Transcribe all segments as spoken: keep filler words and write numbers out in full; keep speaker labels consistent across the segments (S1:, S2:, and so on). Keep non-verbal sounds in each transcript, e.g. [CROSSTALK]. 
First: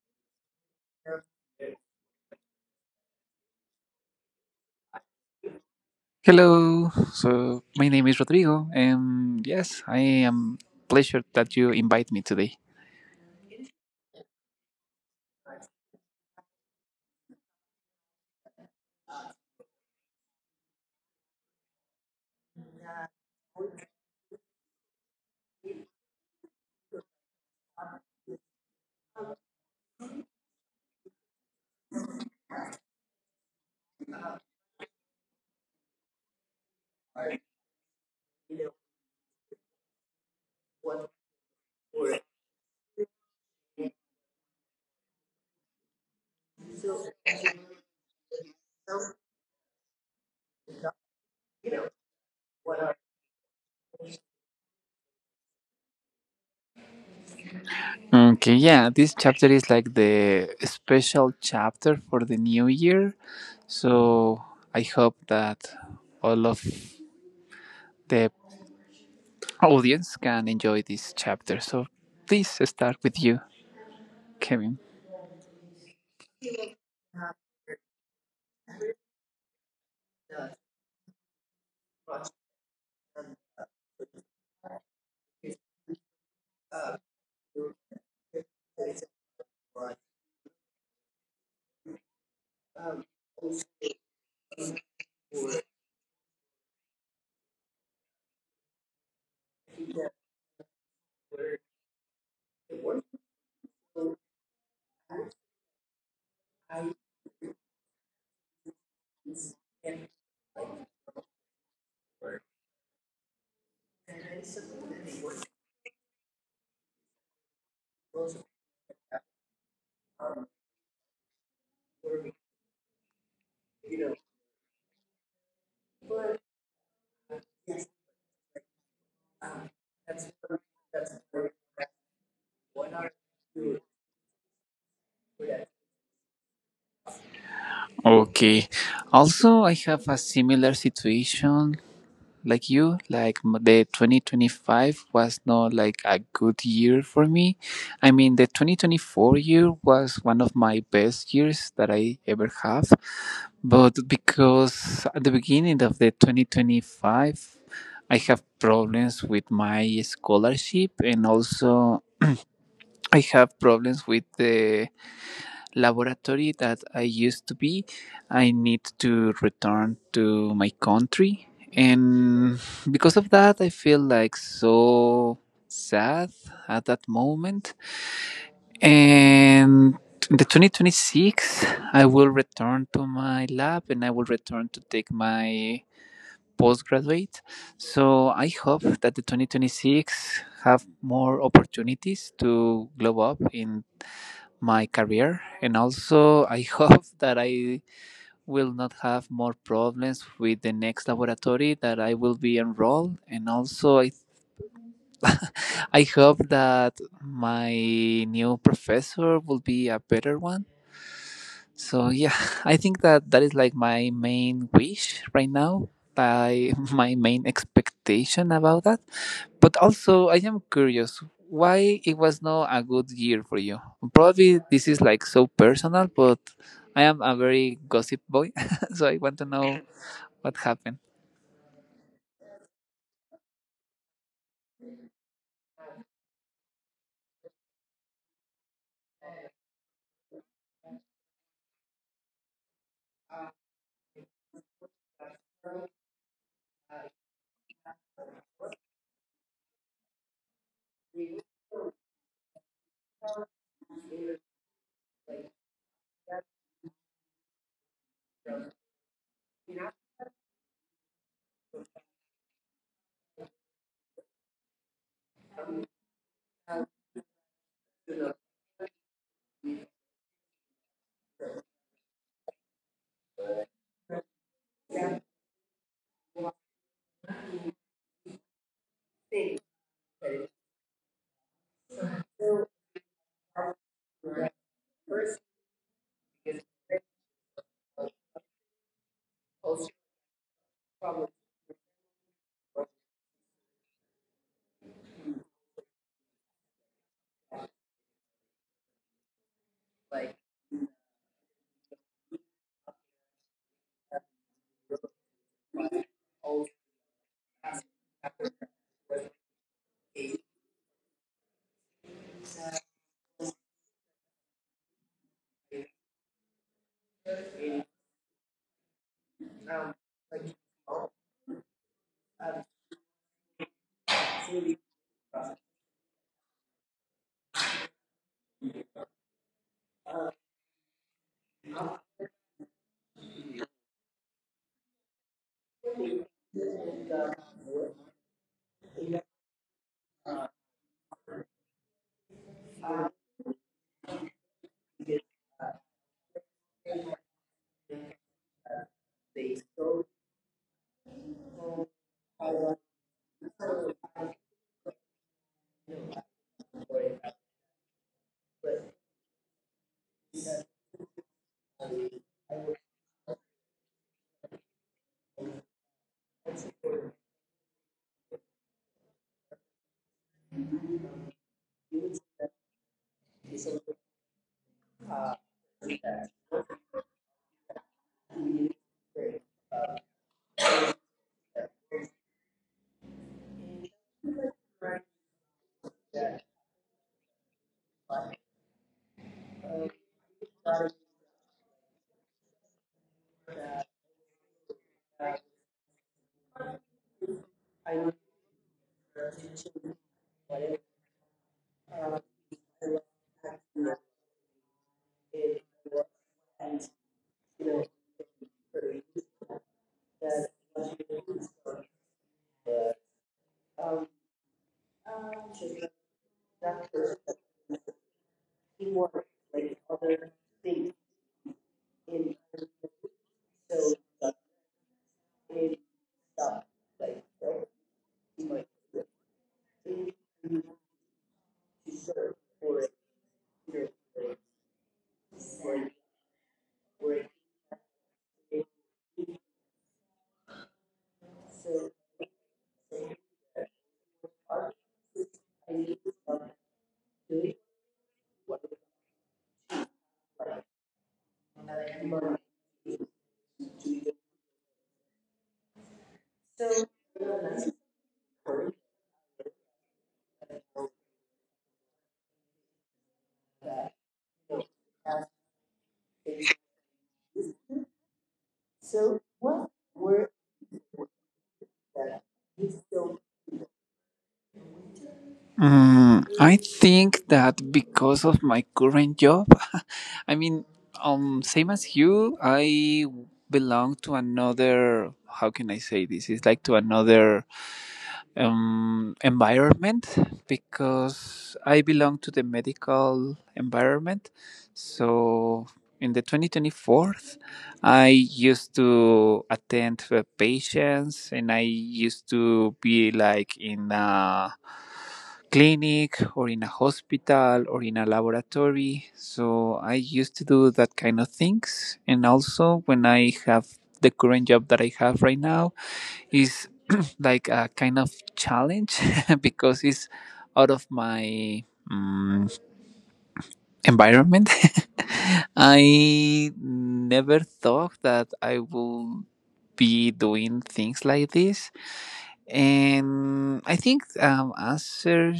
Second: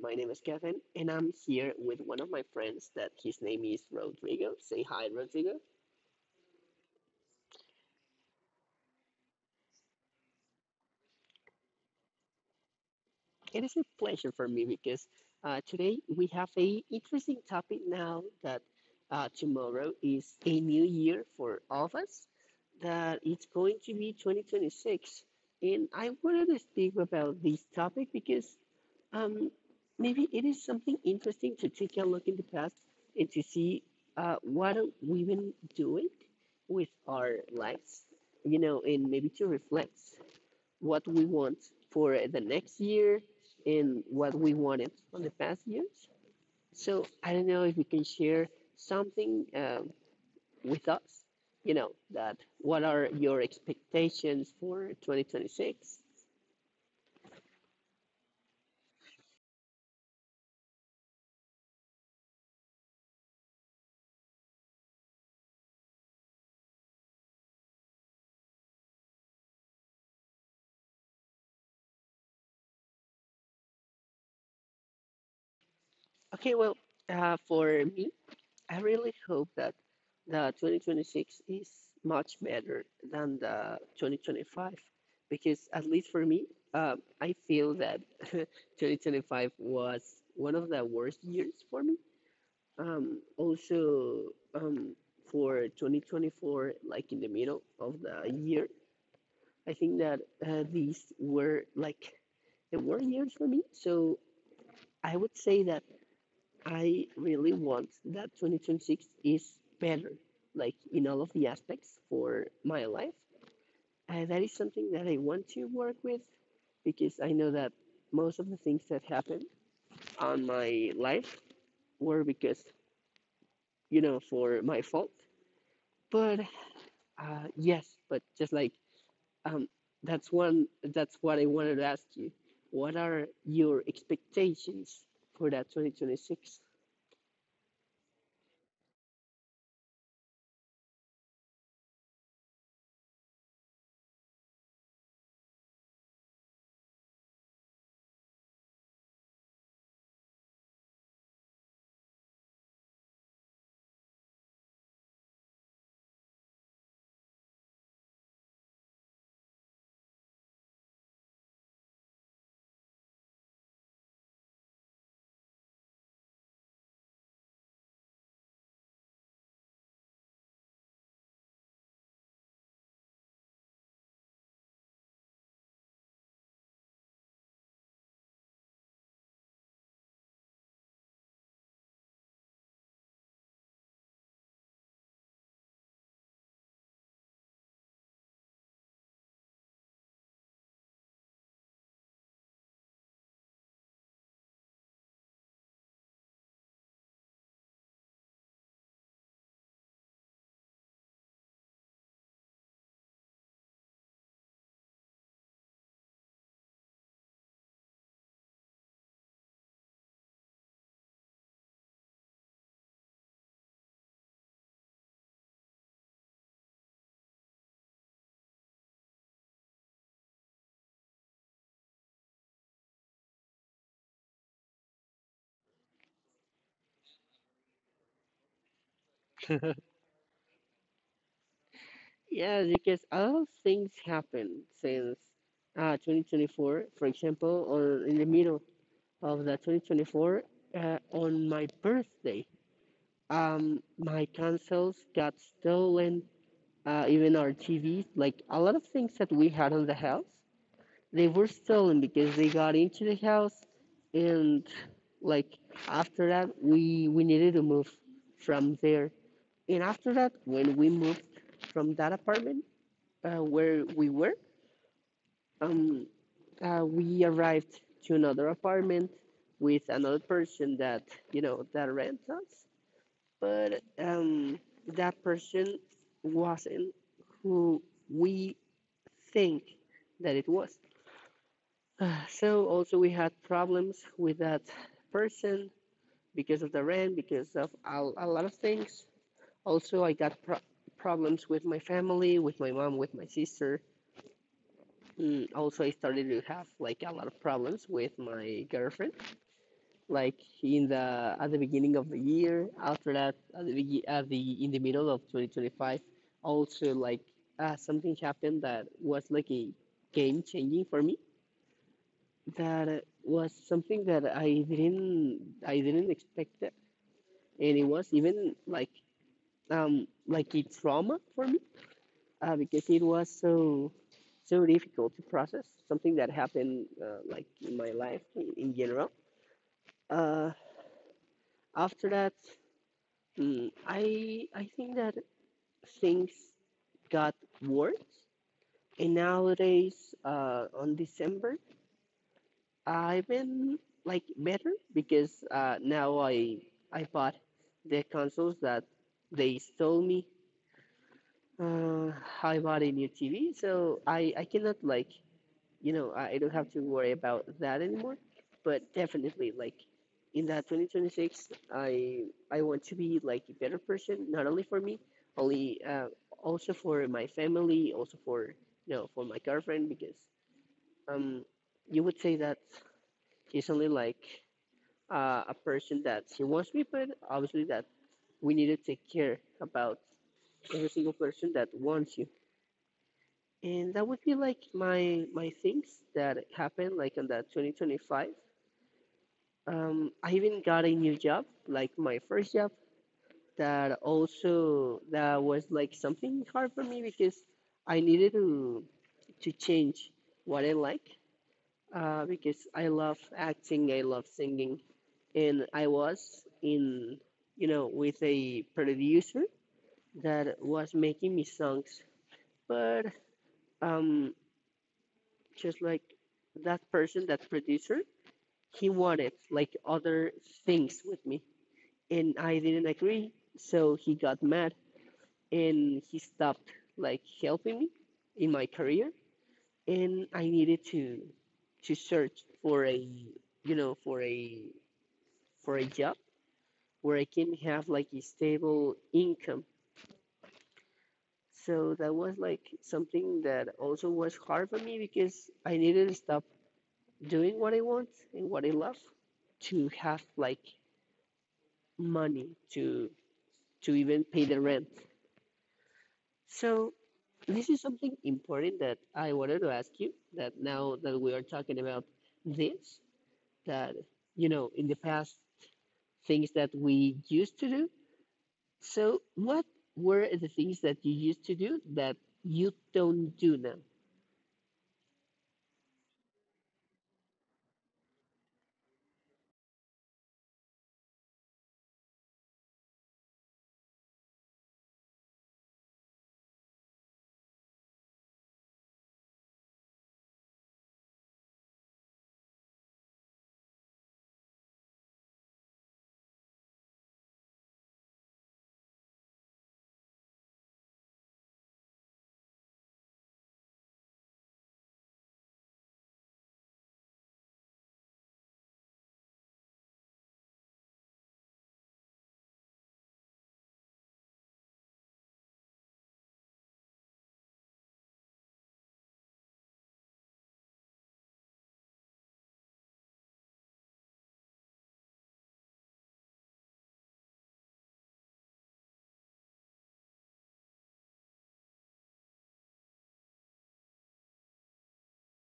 S1: My name is Kevin, and I'm here with one of my friends that his name is Rodrigo. Say hi, Rodrigo.
S2: Hello. So my name is Rodrigo, and yes, I am pleasure that you invite me today.
S1: It is a pleasure for me because uh, today we have a interesting topic now that uh, tomorrow is a new year for all of us, that it's going to be twenty twenty-six. And I wanted to speak about this topic because Um, maybe it is something interesting to take a look in the past and to see uh, what are women doing with our lives, you know, and maybe to reflect what we want for the next year and what we wanted on the past years. So I don't know if you can share something um, with us, you know, that what are your expectations for twenty twenty-six?
S2: Okay, yeah, this chapter is like the special chapter for the new year. So I hope that all of the audience can enjoy this chapter. So please start with you, Kevin.
S1: Okay, well, uh, for me, I really hope that the twenty twenty-six is much better than the twenty twenty-five because at least for me, um, I feel that [LAUGHS] twenty twenty-five was one of the worst years for me. Um, also, um, for twenty twenty-four, like in the middle of the year, I think that uh, these were like the worst years for me. So I would say that I really want that twenty twenty-six is better, like in all of the aspects for my life. And that is something that I want to work with because I know that most of the things that happened on my life were because, you know, for my fault. But uh, yes, but just like um, that's one, that's what I wanted to ask you. What are your expectations for that twenty twenty-six?
S2: Okay. Also, I have a similar situation like you like m- the twenty twenty-five was not like a good year for me. I mean the twenty twenty-four year was one of my best years that I ever have, but because at the beginning of the twenty twenty-five I have problems with my scholarship, and also I have problems with the laboratory that I used to be. I need to return to my country. And because of that, I feel like so sad at that moment. And in the twenty twenty-six, I will return to my lab and I will return to take my postgraduate. So I hope that the twenty twenty-six have more opportunities to glow up in my career, and also I [LAUGHS] hope that I will not have more problems with the next laboratory that I will be enrolled, and also i, I hope that my new professor will be a better one. So yeah, [LAUGHS] I think that that is like my main wish right now, by [LAUGHS] my main expectation about that. But also, I am curious why it was not a good year for you. Probably this is like so personal, but I am a very gossip boy, [LAUGHS] so I want to know what happened.
S1: Yeah, because a lot of things happened since uh, twenty twenty-four. For example, or in the middle of the twenty twenty-four, uh, on my birthday, um, my consoles got stolen. Uh, even our T Vs, like a lot of things that we had in the house, they were stolen because they got into the house, and like after that, we we needed to move from there. And after that, when we moved from that apartment uh, where we were, um, uh, we arrived to another apartment with another person that you know that rents us, but um, that person wasn't who we think that it was. So also we had problems with that person because of the rent, because of a, a lot of things. Also, I got pro- problems with my family, with my mom, with my sister. Mm, also, I started to have like a lot of problems with my girlfriend. Like in the at the beginning of the year, after that, at the begi- at the in the middle of twenty twenty-five, also like uh, something happened that was like a game changing for me. That uh, was something that I didn't I didn't expect it. And it was even like um like a trauma for me uh, because it was so so difficult to process something that happened uh, like in my life in, in general. Uh, After that, mm, I I think that things got worse, and nowadays uh, on December I've been like better because uh, now I I bought the consoles that they stole me. Uh, I bought a new T V, so I I cannot like you know, I I don't have to worry about that anymore. But definitely, like in that twenty twenty-six, I I want to be like a better person, not only for me, only uh, also for my family, also for you know for my girlfriend, because um you would say that she's only like uh, a person that she wants to be, but obviously that we need to take care about every single person that wants you. And that would be like my my things that happened like on that twenty twenty-five. Um, I even got a new job, like my first job, that also that was like something hard for me because I needed to to change what I like uh, because I love acting, I love singing, and I was in you know with a producer that was making me songs, but um, just like that person, that producer, he wanted like other things with me and I didn't agree. So he got mad and he stopped like helping me in my career and I needed to to search for a you know for a for a job where I can have like a stable income. So that was like something that also was hard for me because I needed to stop doing what I want and what I love to have like money to to even pay the rent. So this is something important that I wanted to ask you that now that we are talking about this, that, you know, in the past, things that we used to do. So, what were the things that you used to do that you don't do now?
S2: Mm, I think that because of my current job, [LAUGHS] I mean, um, same as you, I belong to another. How can I say this? It's like to another um, environment because I belong to the medical environment. So in the twenty twenty-four I used to attend the patients, and I used to be like in a clinic or in a hospital or in a laboratory. So I used to do that kind of things. And also when I have the current job that I have right now is [CLEARS THROAT] like a kind of challenge [LAUGHS] because it's out of my mm environment. [LAUGHS] I never thought that I will be doing things like this. And I think um, answer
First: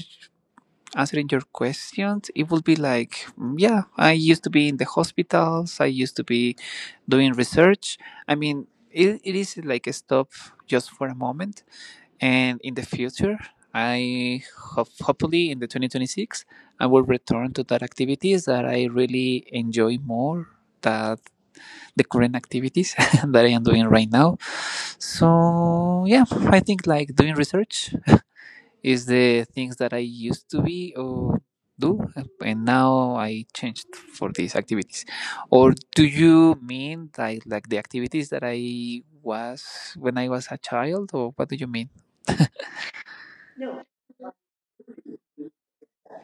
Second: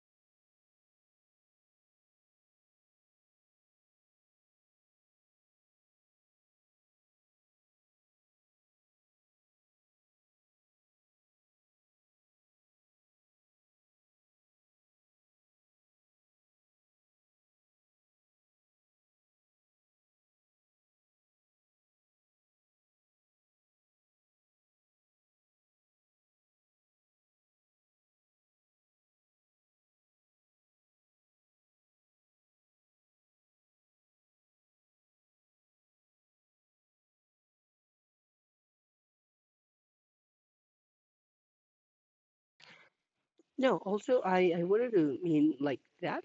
S2: answering your questions, it will be like, mm, yeah, I used to be in the hospitals. I used to be doing research. I mean, it, it is like a stop just for a moment, and in the future I hope hopefully in the twenty twenty-six I will return to that activities that I really enjoy more than the current activities [LAUGHS] that I am doing right now. So yeah, I think like doing research is the things that I used to be or do, and now I changed for these activities. Or do you mean like like the activities that I was when I was a child, or what do you mean?
S1: No, also I, I wanted to mean like that,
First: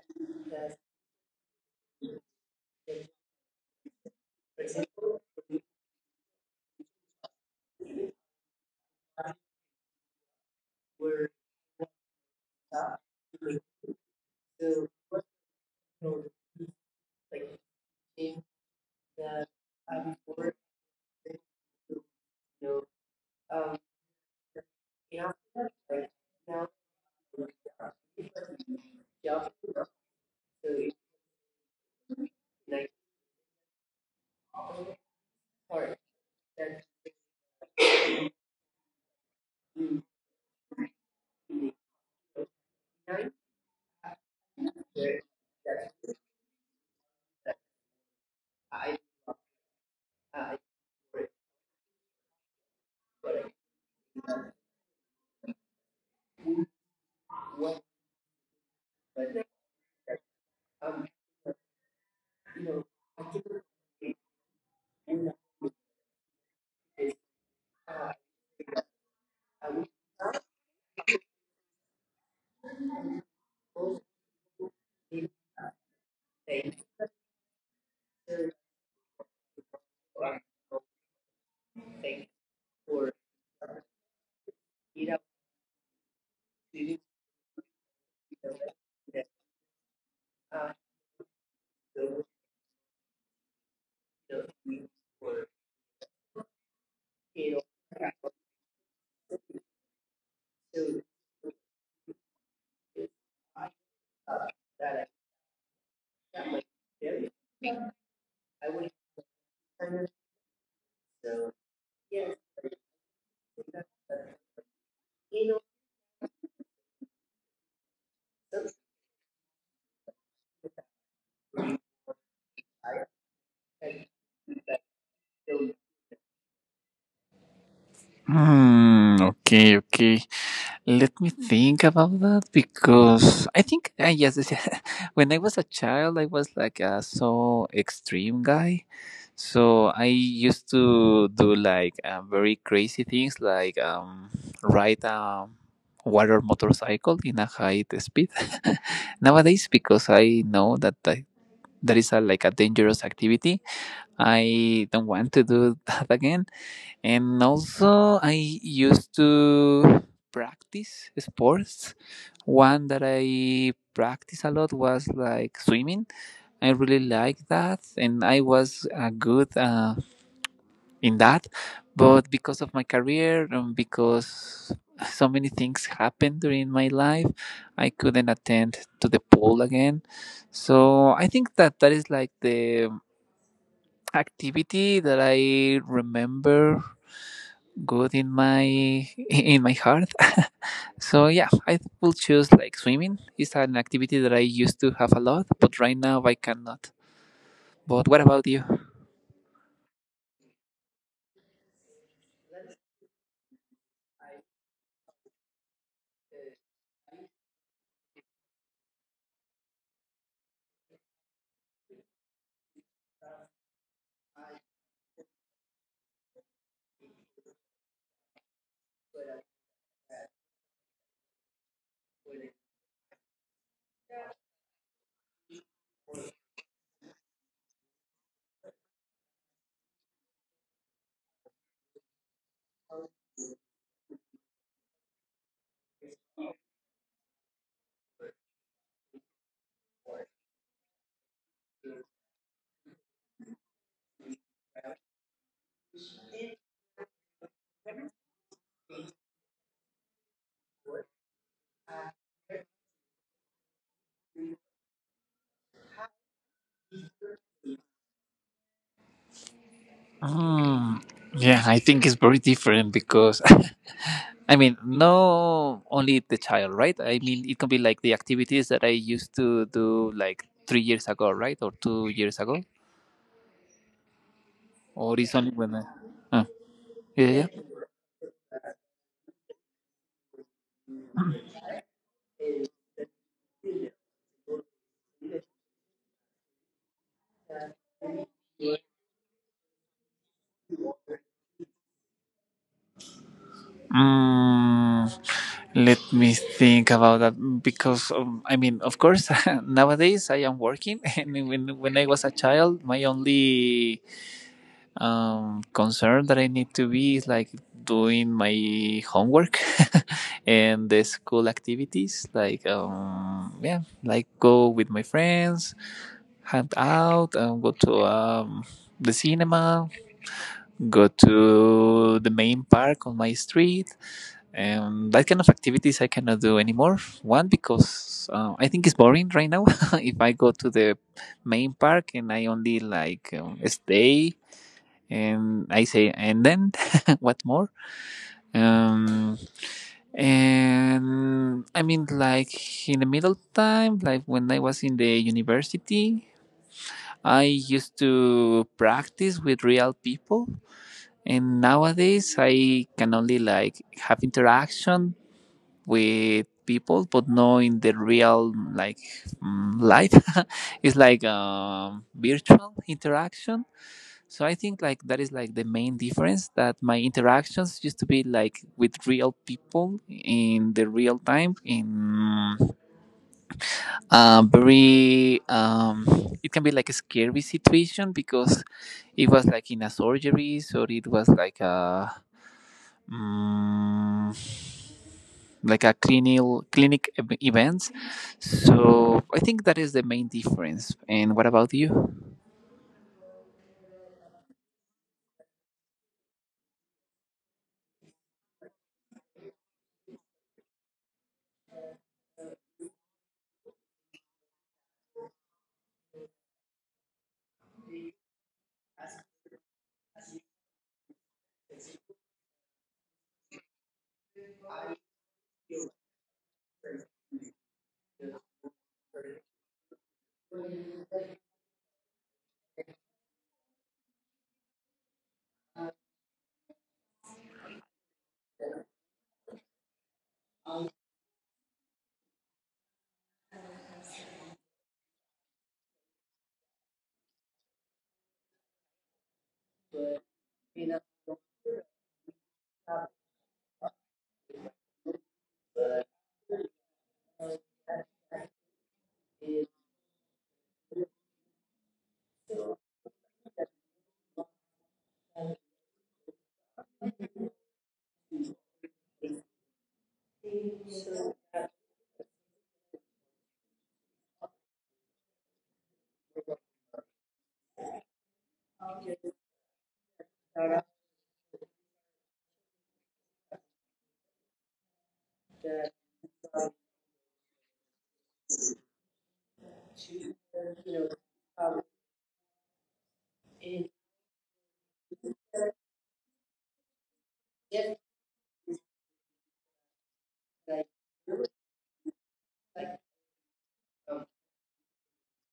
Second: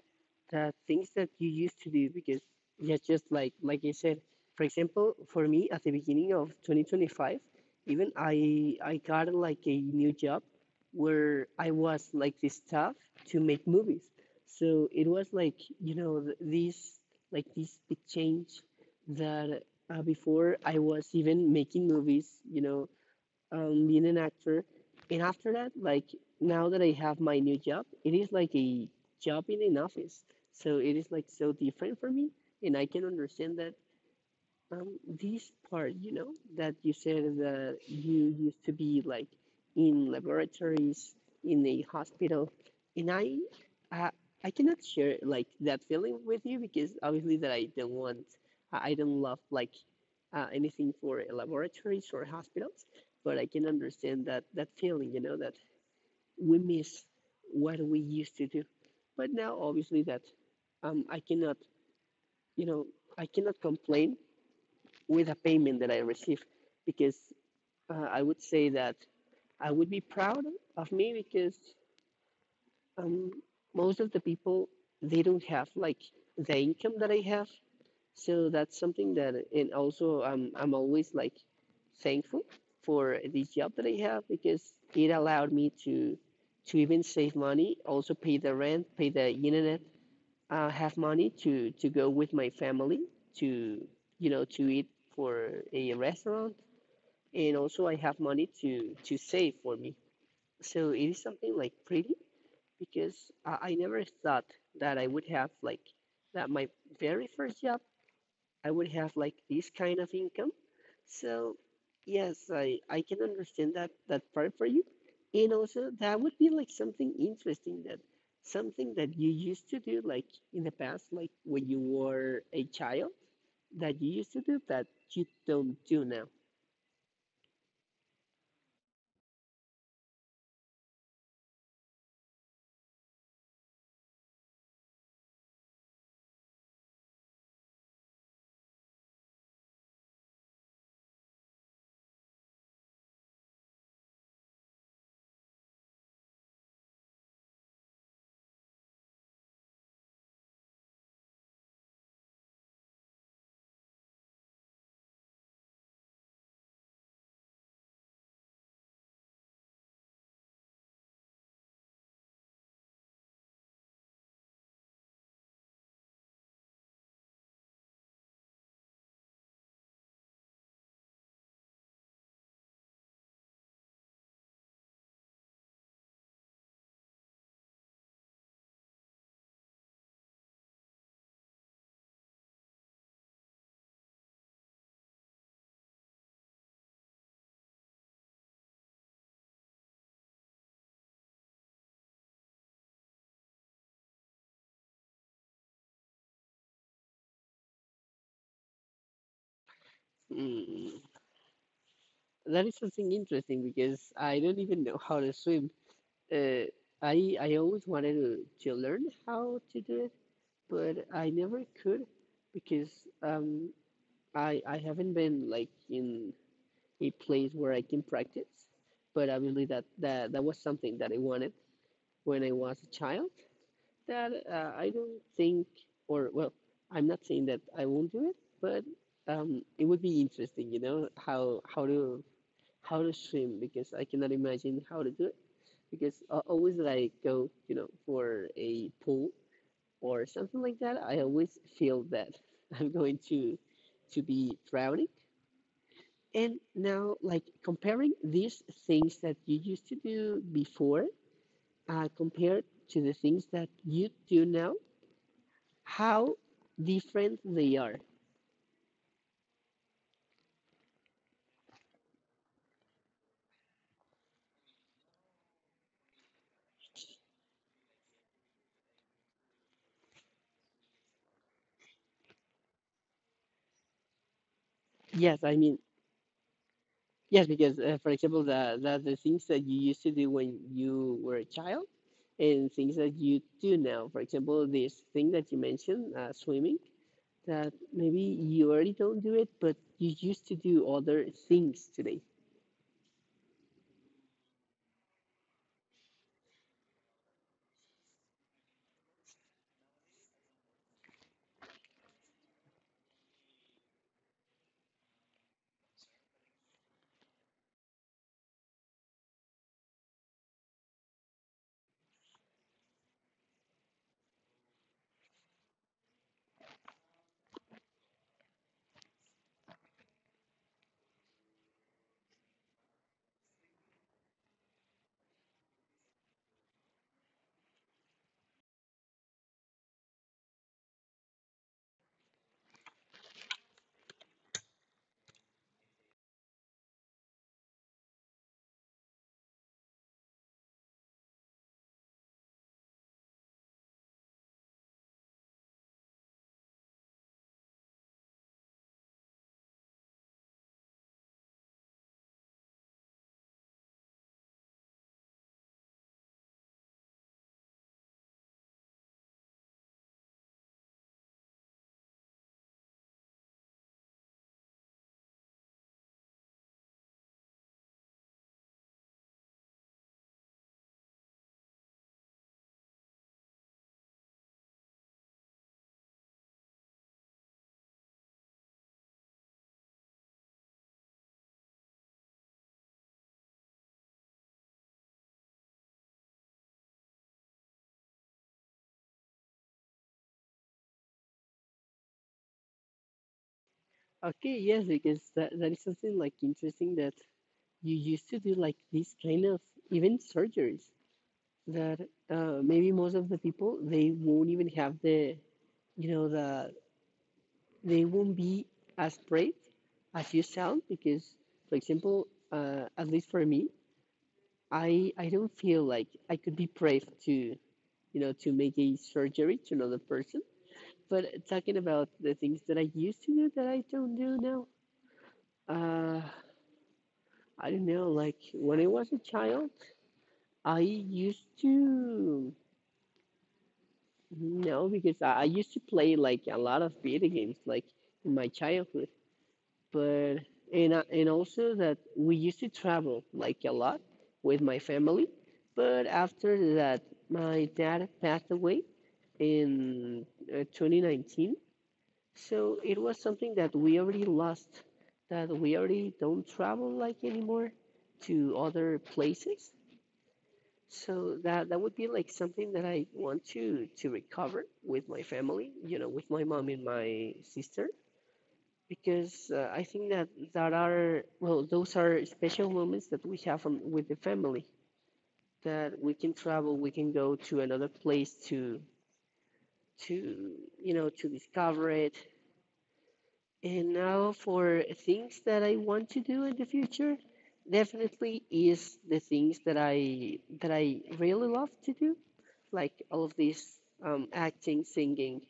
S1: the things that you used to do because yeah, just like like I said, for example, for me at the beginning of twenty twenty-five, even I I got like a new job where I was like the staff to make movies. So it was like you know th- this like this big change that uh, before I was even making movies, you know, um, being an actor. And after that, like now that I have my new job, it is like a job in an office. So it is like so different for me. And I can understand that um, this part, you know, that you said that you used to be like in laboratories, in a hospital. And I, I, I cannot share like that feeling with you because obviously that I don't want, I I don't love like uh, anything for laboratories or hospitals, but I can understand that that feeling, you know, that we miss what we used to do. But now, obviously, that um, I cannot, you know, I cannot complain with a payment that I receive because uh, I would say that I would be proud of me because um, most of the people they don't have like the income that I have. So that's something that, and also I'm I'm always like thankful for this job that I have because it allowed me to to even save money, also pay the rent, pay the internet, uh, have money to to go with my family to you know to eat for a restaurant, and also I have money to to save for me. So it is something like pretty because I, I never thought that I would have like that my very first job I would have like this kind of income. So yes, I I can understand that that part for you. And also that would be like something interesting that something that you used to do like in the past, like when you were a child that you used to do that you don't do now.
S2: Hmm. Okay. Okay. Let me think about that, because I think uh, yes, [LAUGHS] when I was a child, I was like a so extreme guy. So I used to do like uh, very crazy things, like um, ride a water motorcycle in a high speed. [LAUGHS] Nowadays, because I know that I, that is a, like a dangerous activity, I don't want to do [LAUGHS] that again. And also, I used to practice sports. One that I practiced a lot was like swimming. I really liked that, and I was uh, good uh, in that. But because of my career, and because so many things happened during my life, I couldn't attend to the pool again. So I think that that is like the activity that I remember good in my [LAUGHS] in my heart. [LAUGHS] So yeah, I will choose like swimming. It's an activity that I used to have a lot, but right now I cannot. But what about you?
S1: Hmm. That is something interesting because I don't even know how to swim. Uh, I I always wanted to, to learn how to do it, but I never could because um, I I haven't been like in a place where I can practice, but I believe that that, that was something that I wanted when I was a child. That uh, I don't think, or well, I'm not saying that I won't do it, but um, it would be interesting, you know, how how to how to swim because I cannot imagine how to do it because uh, always that I go, you know, for a pool or something like that, I always feel that [LAUGHS] I'm going to to be drowning. And now, like comparing these things that you used to do before, uh, compared to the things that you do now, how different they are.
S2: Mm, yeah, I think it's very different because [LAUGHS] I mean, no only the child, right? I mean, it can be like the activities that I used to do like three years ago, right, or two years ago, or it's
S1: Yes,
S2: only
S1: I
S2: when
S1: mean,
S2: I. Uh, yeah,
S1: yes,
S2: yeah.
S1: because uh, for example, the, the the things that you used to do when you were a child, and things that you do now. For example, this thing that you mentioned, uh, swimming, that maybe you already don't do it, but you used to do other things today.
S2: Mm, Let me think about that, because um, I mean, of course, [LAUGHS] nowadays I am working, [LAUGHS] and when when I was a child, my only um, concern that I need to be is like doing my homework [LAUGHS] and the school activities, like um, yeah, like go with my friends, hang out, um, go to um, the cinema, go to the main park on my street. Um, that kind of activities I cannot do anymore. One because uh, I think it's boring right now. [LAUGHS] If I go to the main park and I only like um, stay and I say and then [LAUGHS] what more? Um, and I mean like in the middle time, like when I was in the university, I used to practice with real people, and nowadays, I can only like have interaction with people, but no, in the real like mm, life. [LAUGHS] It's like um, virtual interaction. So I think like that is like the main difference, that my interactions used to be like with real people in the real time in uh, very um, it can be like a scary situation, because it was like in a surgery, so it was like a mm like a clinical clinic ev- events. So I think that is the main difference. And what about you?
S1: Okay, yes, because that, that is something like interesting that you used to do like these kind of even surgeries that uh, maybe most of the people they won't even have the you know the they won't be as brave as you sound because for example uh, at least for me I I don't feel like I could be brave to you know to make a surgery to another person. But talking about the things that I used to do that I don't do now uh, I don't know, like when I was a child I used to No, because I, I used to play like a lot of video games, like in my childhood. But and I- and also that we used to travel like a lot with my family. But after that, my dad passed away in uh, twenty nineteen. So it was something that we already lost, that we already don't travel like anymore to other places. So that that would be like something that I want to to recover with my family, you know, with my mom and my sister, because uh, I think that that are well, those are special moments that we have from, with the family, that we can travel, we can go to another place to to you know to discover it. And now for things that I want to do in the future, definitely is the things that I that I really love to do, like all of these um, acting, singing.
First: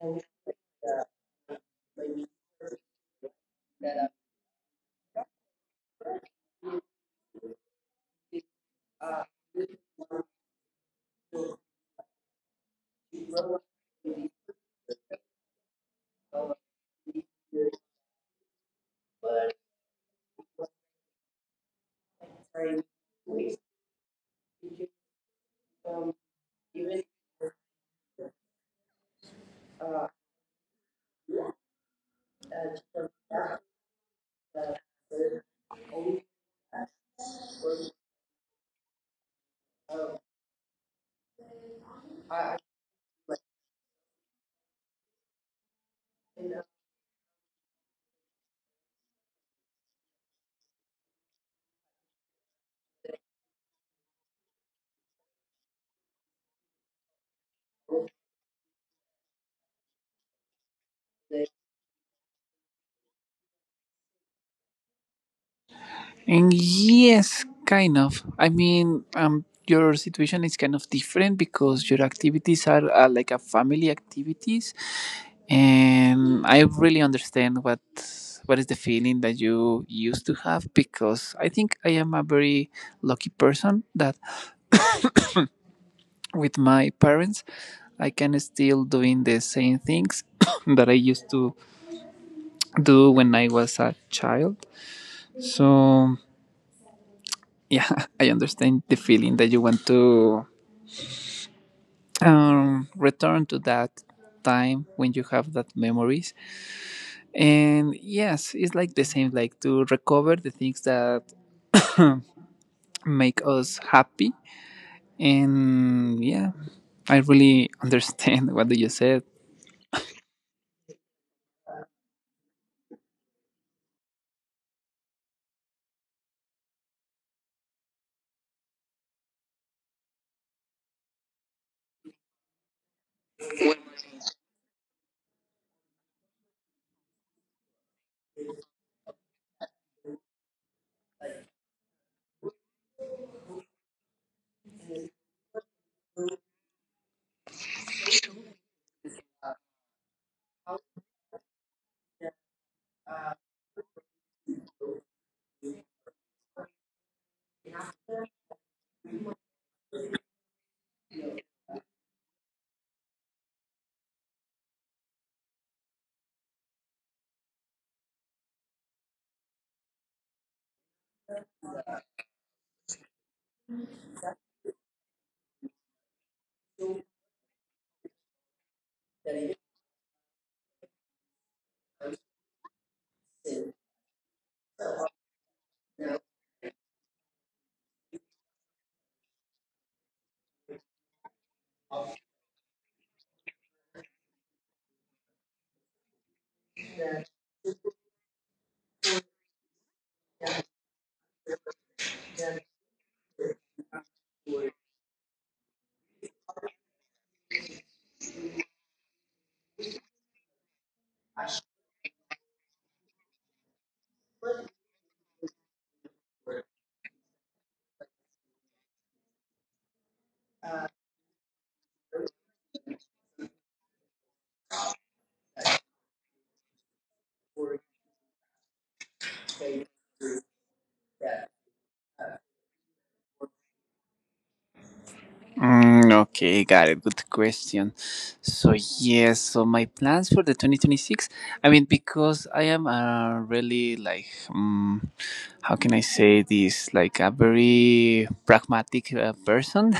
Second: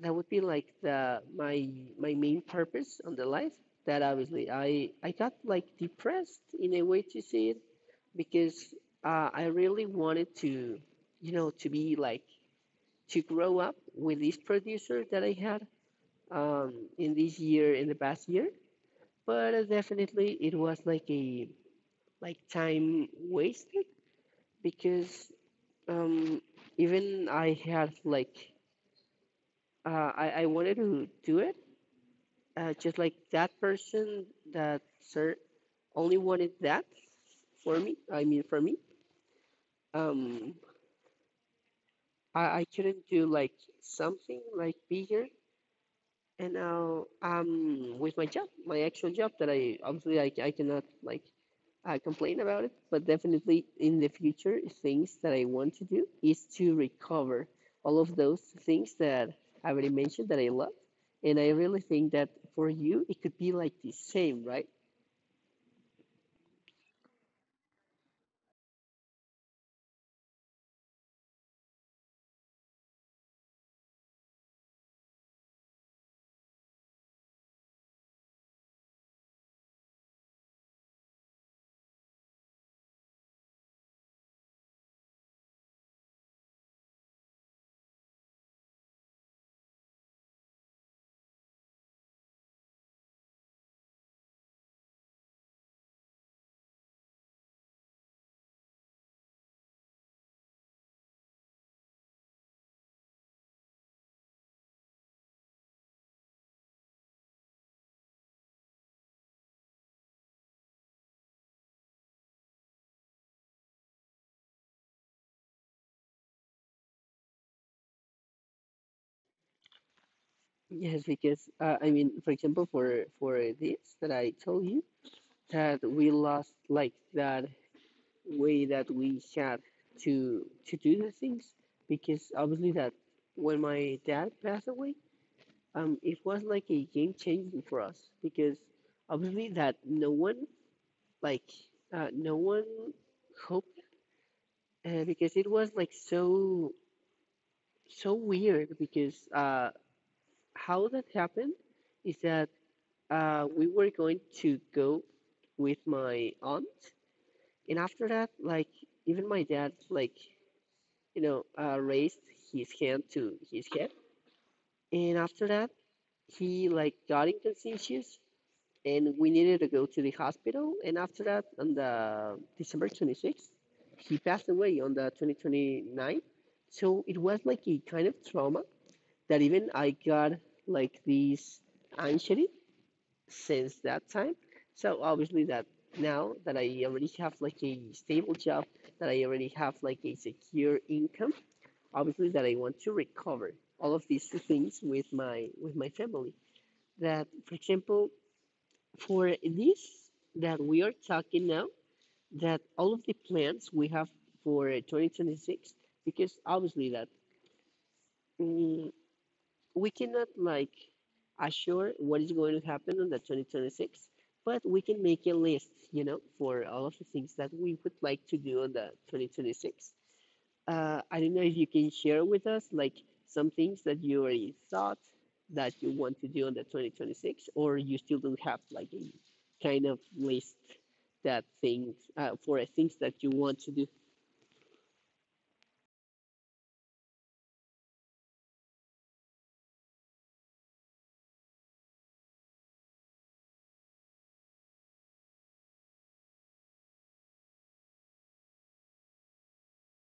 S1: That would be like the my my main purpose on the life. That obviously I I got like depressed in a way to see it, because uh, I really wanted to, you know, to be like to grow up with this producer that I had um, in this year, in the past year. But uh, definitely it was like a like time wasted because um, even I had like Uh, I, I wanted to do it, uh, just like that person, that sir, only wanted that for me. I mean, for me, um, I, I couldn't do like something like bigger. And now, um, with my job, my actual job, that I obviously I, I cannot like I complain about it, but definitely in the future, things that I want to do is to recover all of those things that I already mentioned that I love. And I really think that for you, it could be like the same, right?
S2: And yes, kind of. I mean um your situation is kind of different because your activities are, are like a family activities. Um, I really understand what what is the feeling that you used to have, because I think I am a very lucky person that with my parents I can still doing the same things [COUGHS] that I used to do when I was a child. So yeah, [LAUGHS] I understand the feeling that you want to um, return to that time when you have that memories. And yes, it's like the same, like to recover the things that make us happy. And yeah, I really [LAUGHS] understand what you said.
S1: Yes, because uh, I mean, for example, for for this that I told you, that we lost like that way that we had to to do the things, because obviously that when my dad passed away, um, it was like a game changing for us, because obviously that no one like uh, no one hoped, uh, because it was like so so weird, because uh, how that happened is that uh, we were going to go with my aunt, and after that, like even my dad like, you know, uh, raised his hand to his head, and after that he like got inconspicuous, and we needed to go to the hospital. And after that, on the December twenty-sixth, he passed away on the twenty twenty-nine. So it was like a kind of trauma, that even I got like this anxiety since that time. So obviously that now that I already have like a stable job, that I already have like a secure income, obviously that I want to recover all of these things with my with my family. That for example, for this that we are talking now, that all of the plans we have for uh, two thousand twenty-six, because obviously that mm, we cannot like assure what is going to happen on the twenty twenty-six, but we can make a list, you know, for all of the things that we would like to do on the two thousand twenty-six. Uh, I don't know if you can share with us like some things that you already thought, that you want to do on the twenty twenty-six, or you still don't have like a kind of list, that things uh, for things that you want to do.
S2: Mm, okay, got it. Good question. So yes, so my plans for the twenty twenty-six. I mean, because I am uh, really like, um, how can I say this? Like a very pragmatic uh, person. [LAUGHS]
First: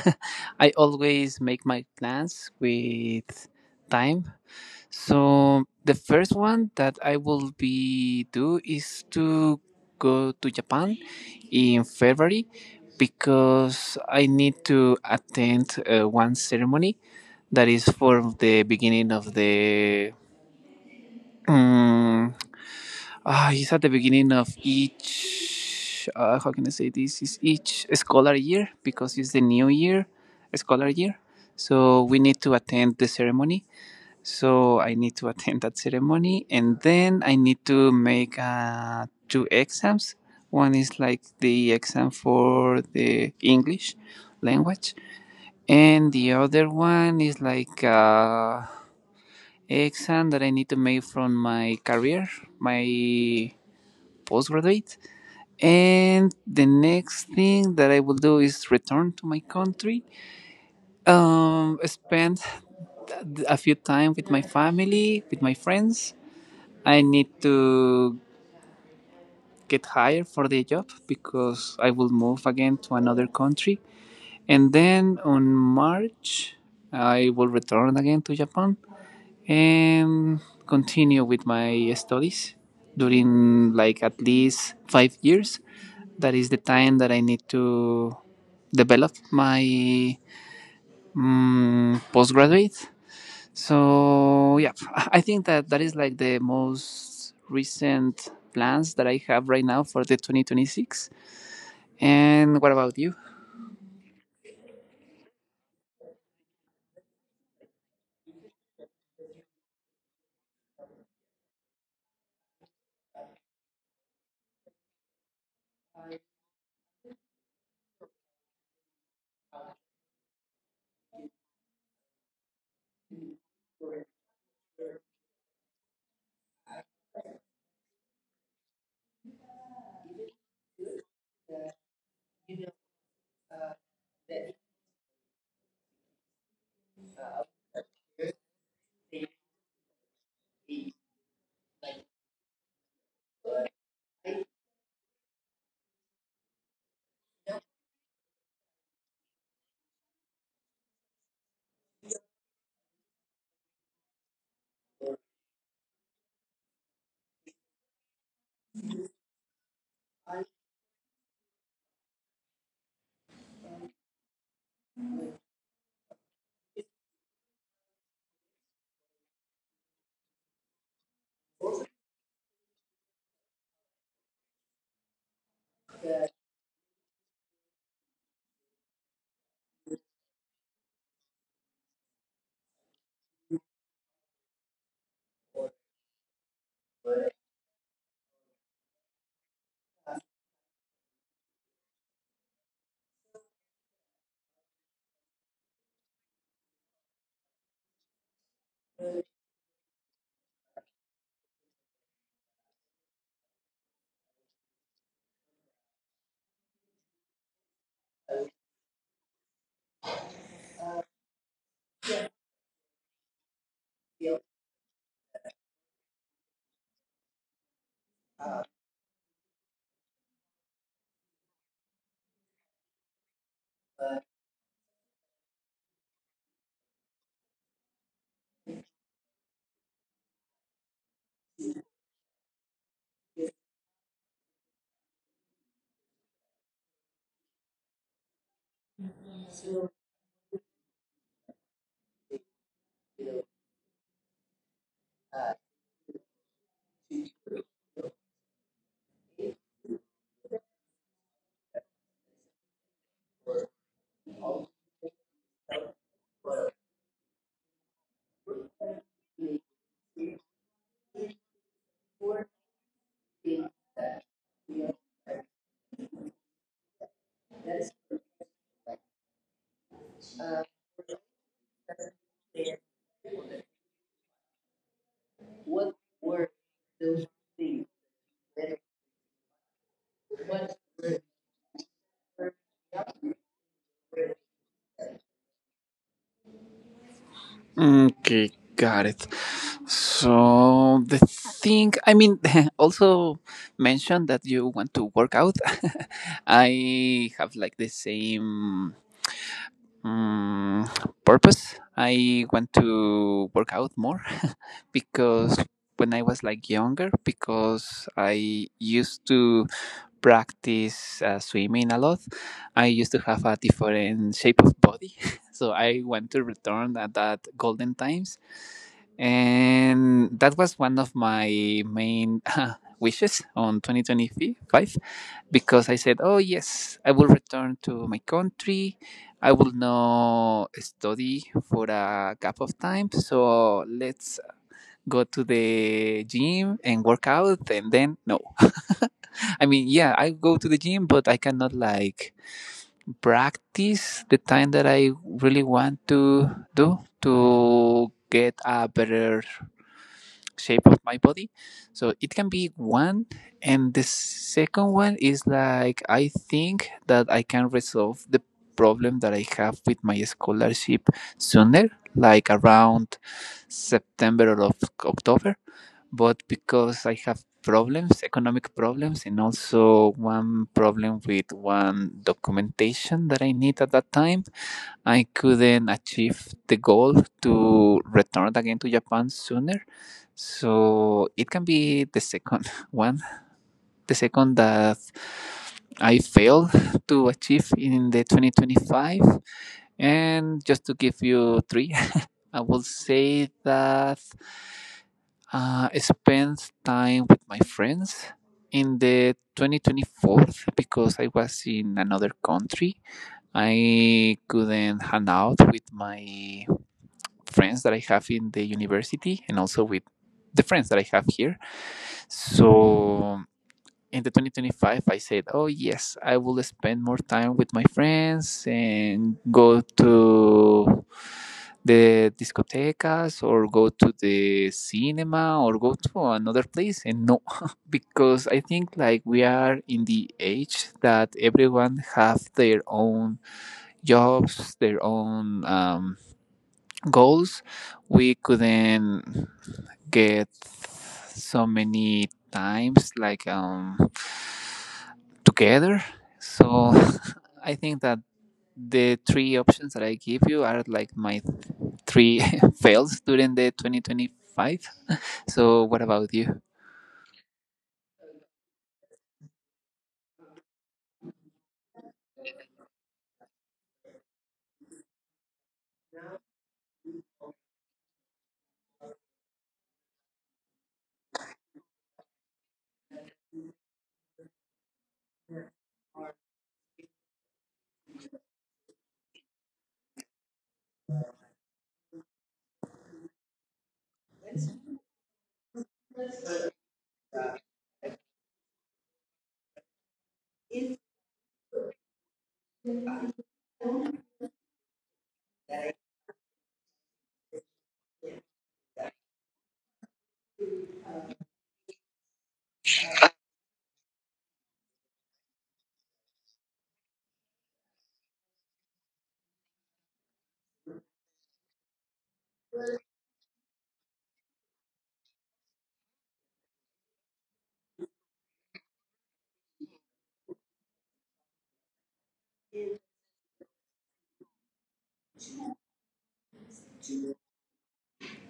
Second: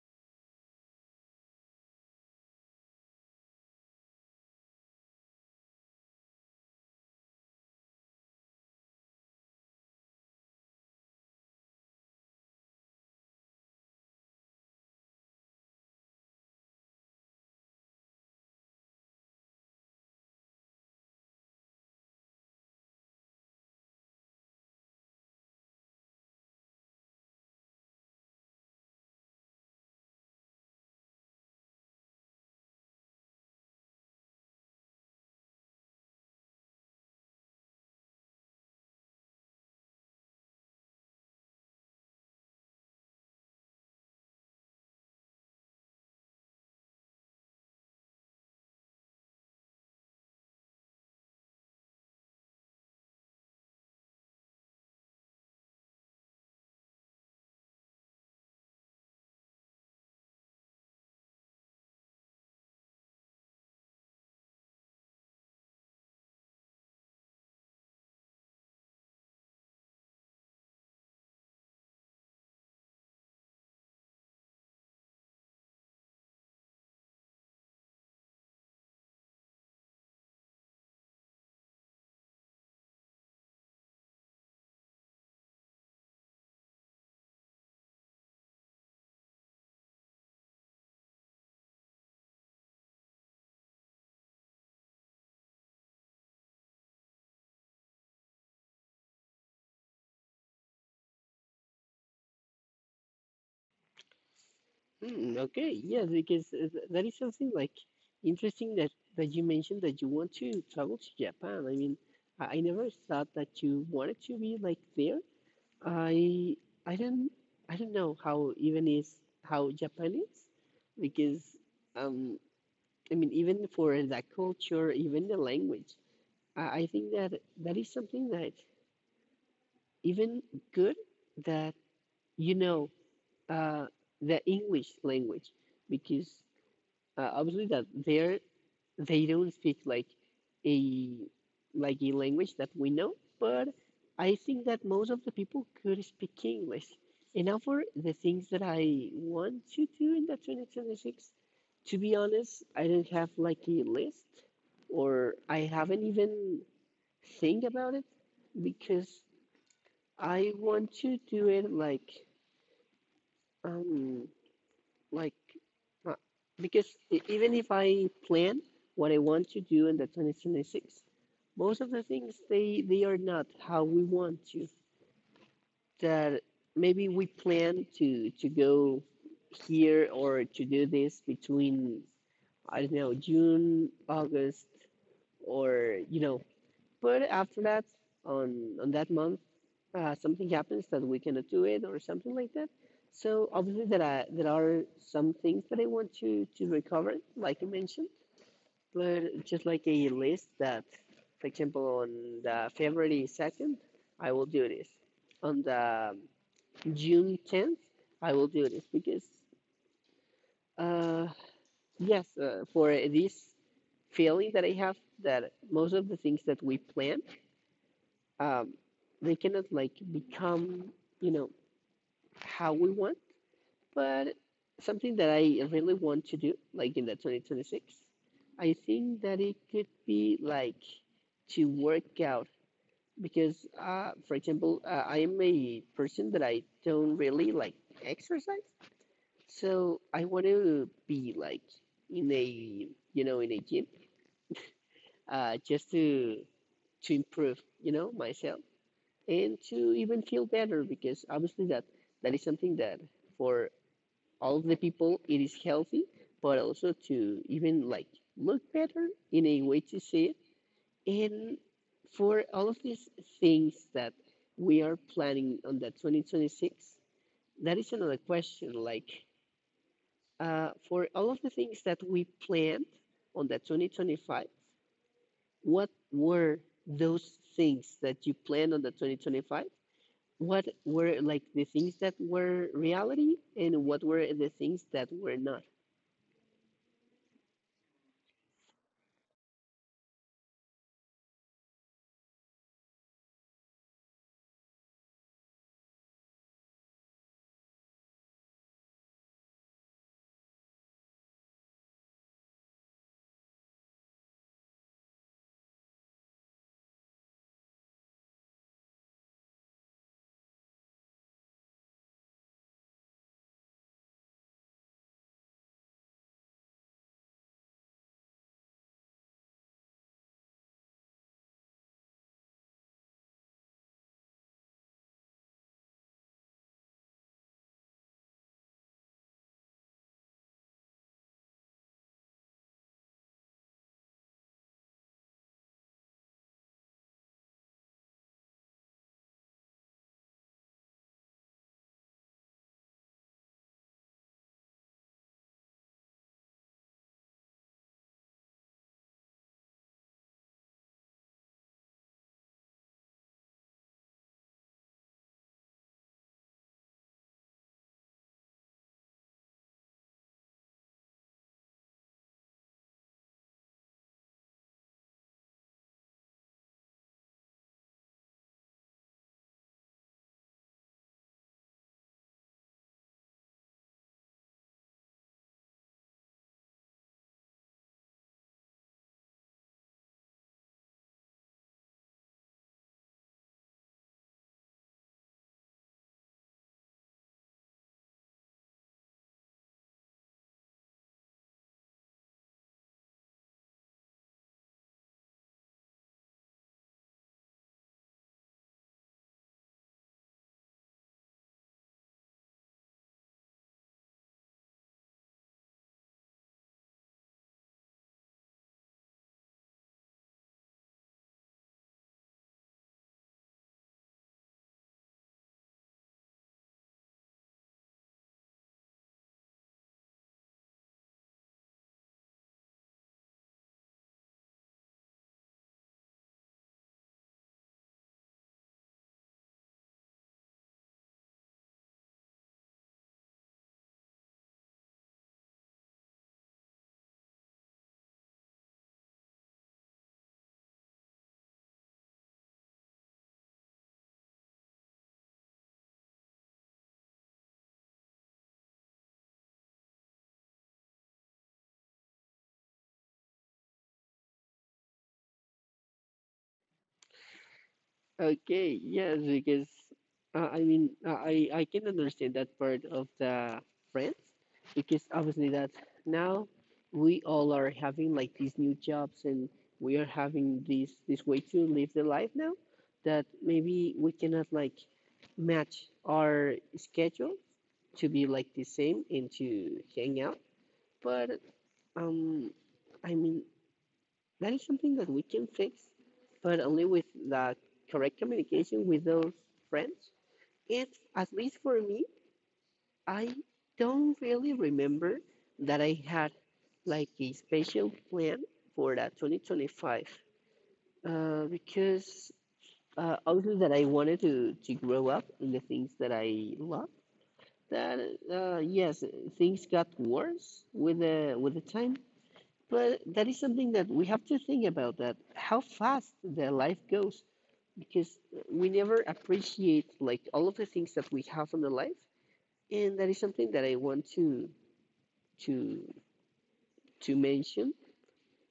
S2: I always make my plans with time. So the first one that I will be do is to go to Japan in February because I need to attend uh, one ceremony that is for the beginning of the um, ah it's at the beginning of each uh, how can I say this is each scholar year because it's the new year scholar year, so we need to attend the ceremony. So I need to attend that ceremony, and then I need to make uh, two exams. One is like the exam for the English language, and the other one is like uh, exam that I need to make from my career, my postgraduate. And the next thing that I will do is return to my country, um, spend a few time with my family, with my friends. I need to get hired for the job because I will move again to another country. And then on March, I will return again to Japan and continue with my studies during like at least five years. That is the time that I need to develop my mm, postgraduate. So yeah, [LAUGHS] I think that that is like the most recent plans that I have right now for the twenty twenty-six. And what about you?
S1: Hmm, okay, yes, because uh, th- that is something like interesting that that you mentioned, that you want to travel to Japan. I mean, I, I never thought that you wanted to be like there. I I don't I don't know how even is how Japanese, because um I mean, even for the culture, even the language, I, I think that that is something that even good, that you know, uh the English language, because uh, obviously that there they don't speak like a like a language that we know, but I think that most of the people could speak English. And now for the things that I want to do in the twenty twenty-six, to be honest, I don't have like a list, or I haven't even think about it, because I want to do it like um like uh, because e- even if I plan what I want to do in the two thousand twenty-six, most of the things they they are not how we want to. That maybe we plan to to go here or to do this between, I don't know, June, August, or you know, but after that, on on that month, uh, something happens that we cannot do it or something like that. So obviously there are there are some things that I want to to recover, like you mentioned, but just like a list that, for example, on the February second, I will do this. On the June tenth, I will do this, because uh, yes, uh, for this feeling that I have, that most of the things that we plan um, they cannot like become, you know, how we want. But something that I really want to do like in the twenty twenty-six, I think that it could be like to work out, because uh, for example, uh, I am a person that I don't really like exercise, so I want to be like in a, you know, in a gym, uh, just to to improve, you know, myself, and to even feel better, because obviously that that is something that for all of the people it is healthy, but also to even like look better in a way to see it. And for all of these things that we are planning on that twenty twenty-six, that is another question, like uh, for all of the things that we planned on that twenty twenty-five, what were those things that you planned on the twenty twenty-five, what were like the things that were reality and what were the things that were not.
S2: Okay, got it. So the thing, I mean, [LAUGHS] also mentioned that you want to work out. [LAUGHS] I have like the same Mm, purpose. I want to work out more [LAUGHS] because when I was like younger, because I used to practice uh, swimming a lot, I used to have a different shape of body. [LAUGHS] So I want to return at that golden times. And that was one of my main [LAUGHS] wishes on twenty twenty-five because I said, oh, yes, I will return to my country. I will not study for a gap of time, so let's go to the gym and work out. And then, no, I mean, yeah, I go to the gym, but I cannot like practice the time that I really want to do to get a better shape of my body. So it can be one. And the second one is like, I think that I can resolve the problem that I have with my scholarship sooner, like around September or of October. But because I have problems, economic problems, and also one problem with one documentation that I need at that time, I couldn't achieve the goal to return again to Japan sooner. So it can be the second [LAUGHS] one, the second that I failed to achieve in the twenty twenty-five. And just to give you three, [LAUGHS] I will say that uh, I spent time with my friends in the twenty twenty-four, because I was in another country I couldn't hang out with my friends that I have in the university, and also with the friends that I have here. So in the twenty twenty-five, I said, oh, yes, I will spend more time with my friends and go to the discotecas or go to the cinema or go to another place. And no, [LAUGHS] because I think like we are in the age that everyone have their own jobs, their own um, goals. We couldn't get so many times like um, together. So [LAUGHS] I think that the three options that I give you are like my three [LAUGHS] fails during the twenty twenty-five. So what about you?
S1: Okay, yes, because uh, I mean, uh, i i can understand that part of the friends, because obviously that now we all are having like these new jobs, and we are having this this way to live the life now, that maybe we cannot like match our schedule to be like the same and to hang out. But um I mean, that is something that we can fix, but only with the correct communication with those friends. It's at least for me, I don't really remember that I had like a special plan for that twenty twenty-five, uh, because uh, other that I wanted to, to grow up in the things that I love. That uh, yes, things got worse with the with the time, but that is something that we have to think about, that how fast the life goes, because we never appreciate like all of the things that we have in the life. And that is something that I want to to to mention,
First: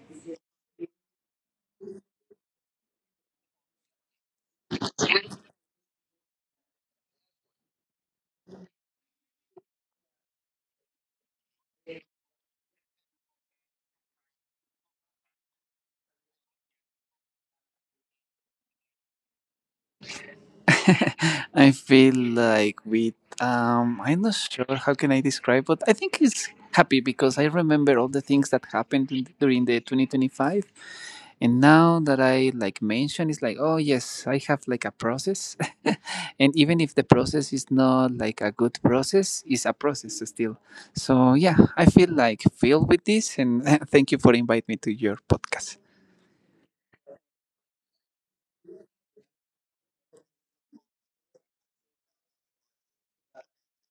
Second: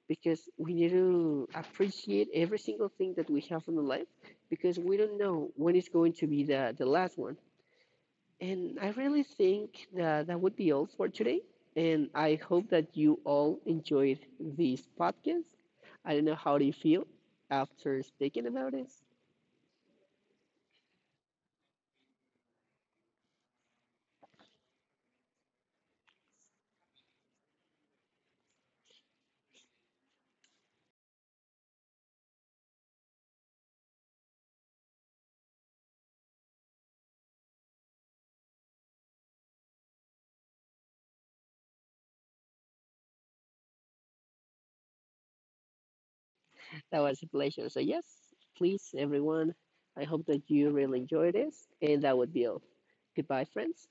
S1: because we need to appreciate every single thing that we have in the life, because we don't know when it's going to be the the last one. And I really think that that would be all for today. And I hope that you all enjoyed this podcast. I don't know how do you feel after speaking about it.
S2: [LAUGHS] I feel like with um I'm not sure how can I describe, but I think he's happy because I remember all the things that happened in- during the twenty twenty-five, and now that I like mention, it's like oh yes, I have like a process, [LAUGHS] and even if the process is not like a good process, it's a process still. So yeah, I feel like filled with this, and [LAUGHS] thank you for inviting me to your podcast.
S1: That was a pleasure. So yes, please everyone, I hope that you really enjoyed this. And that would be all. Goodbye, friends.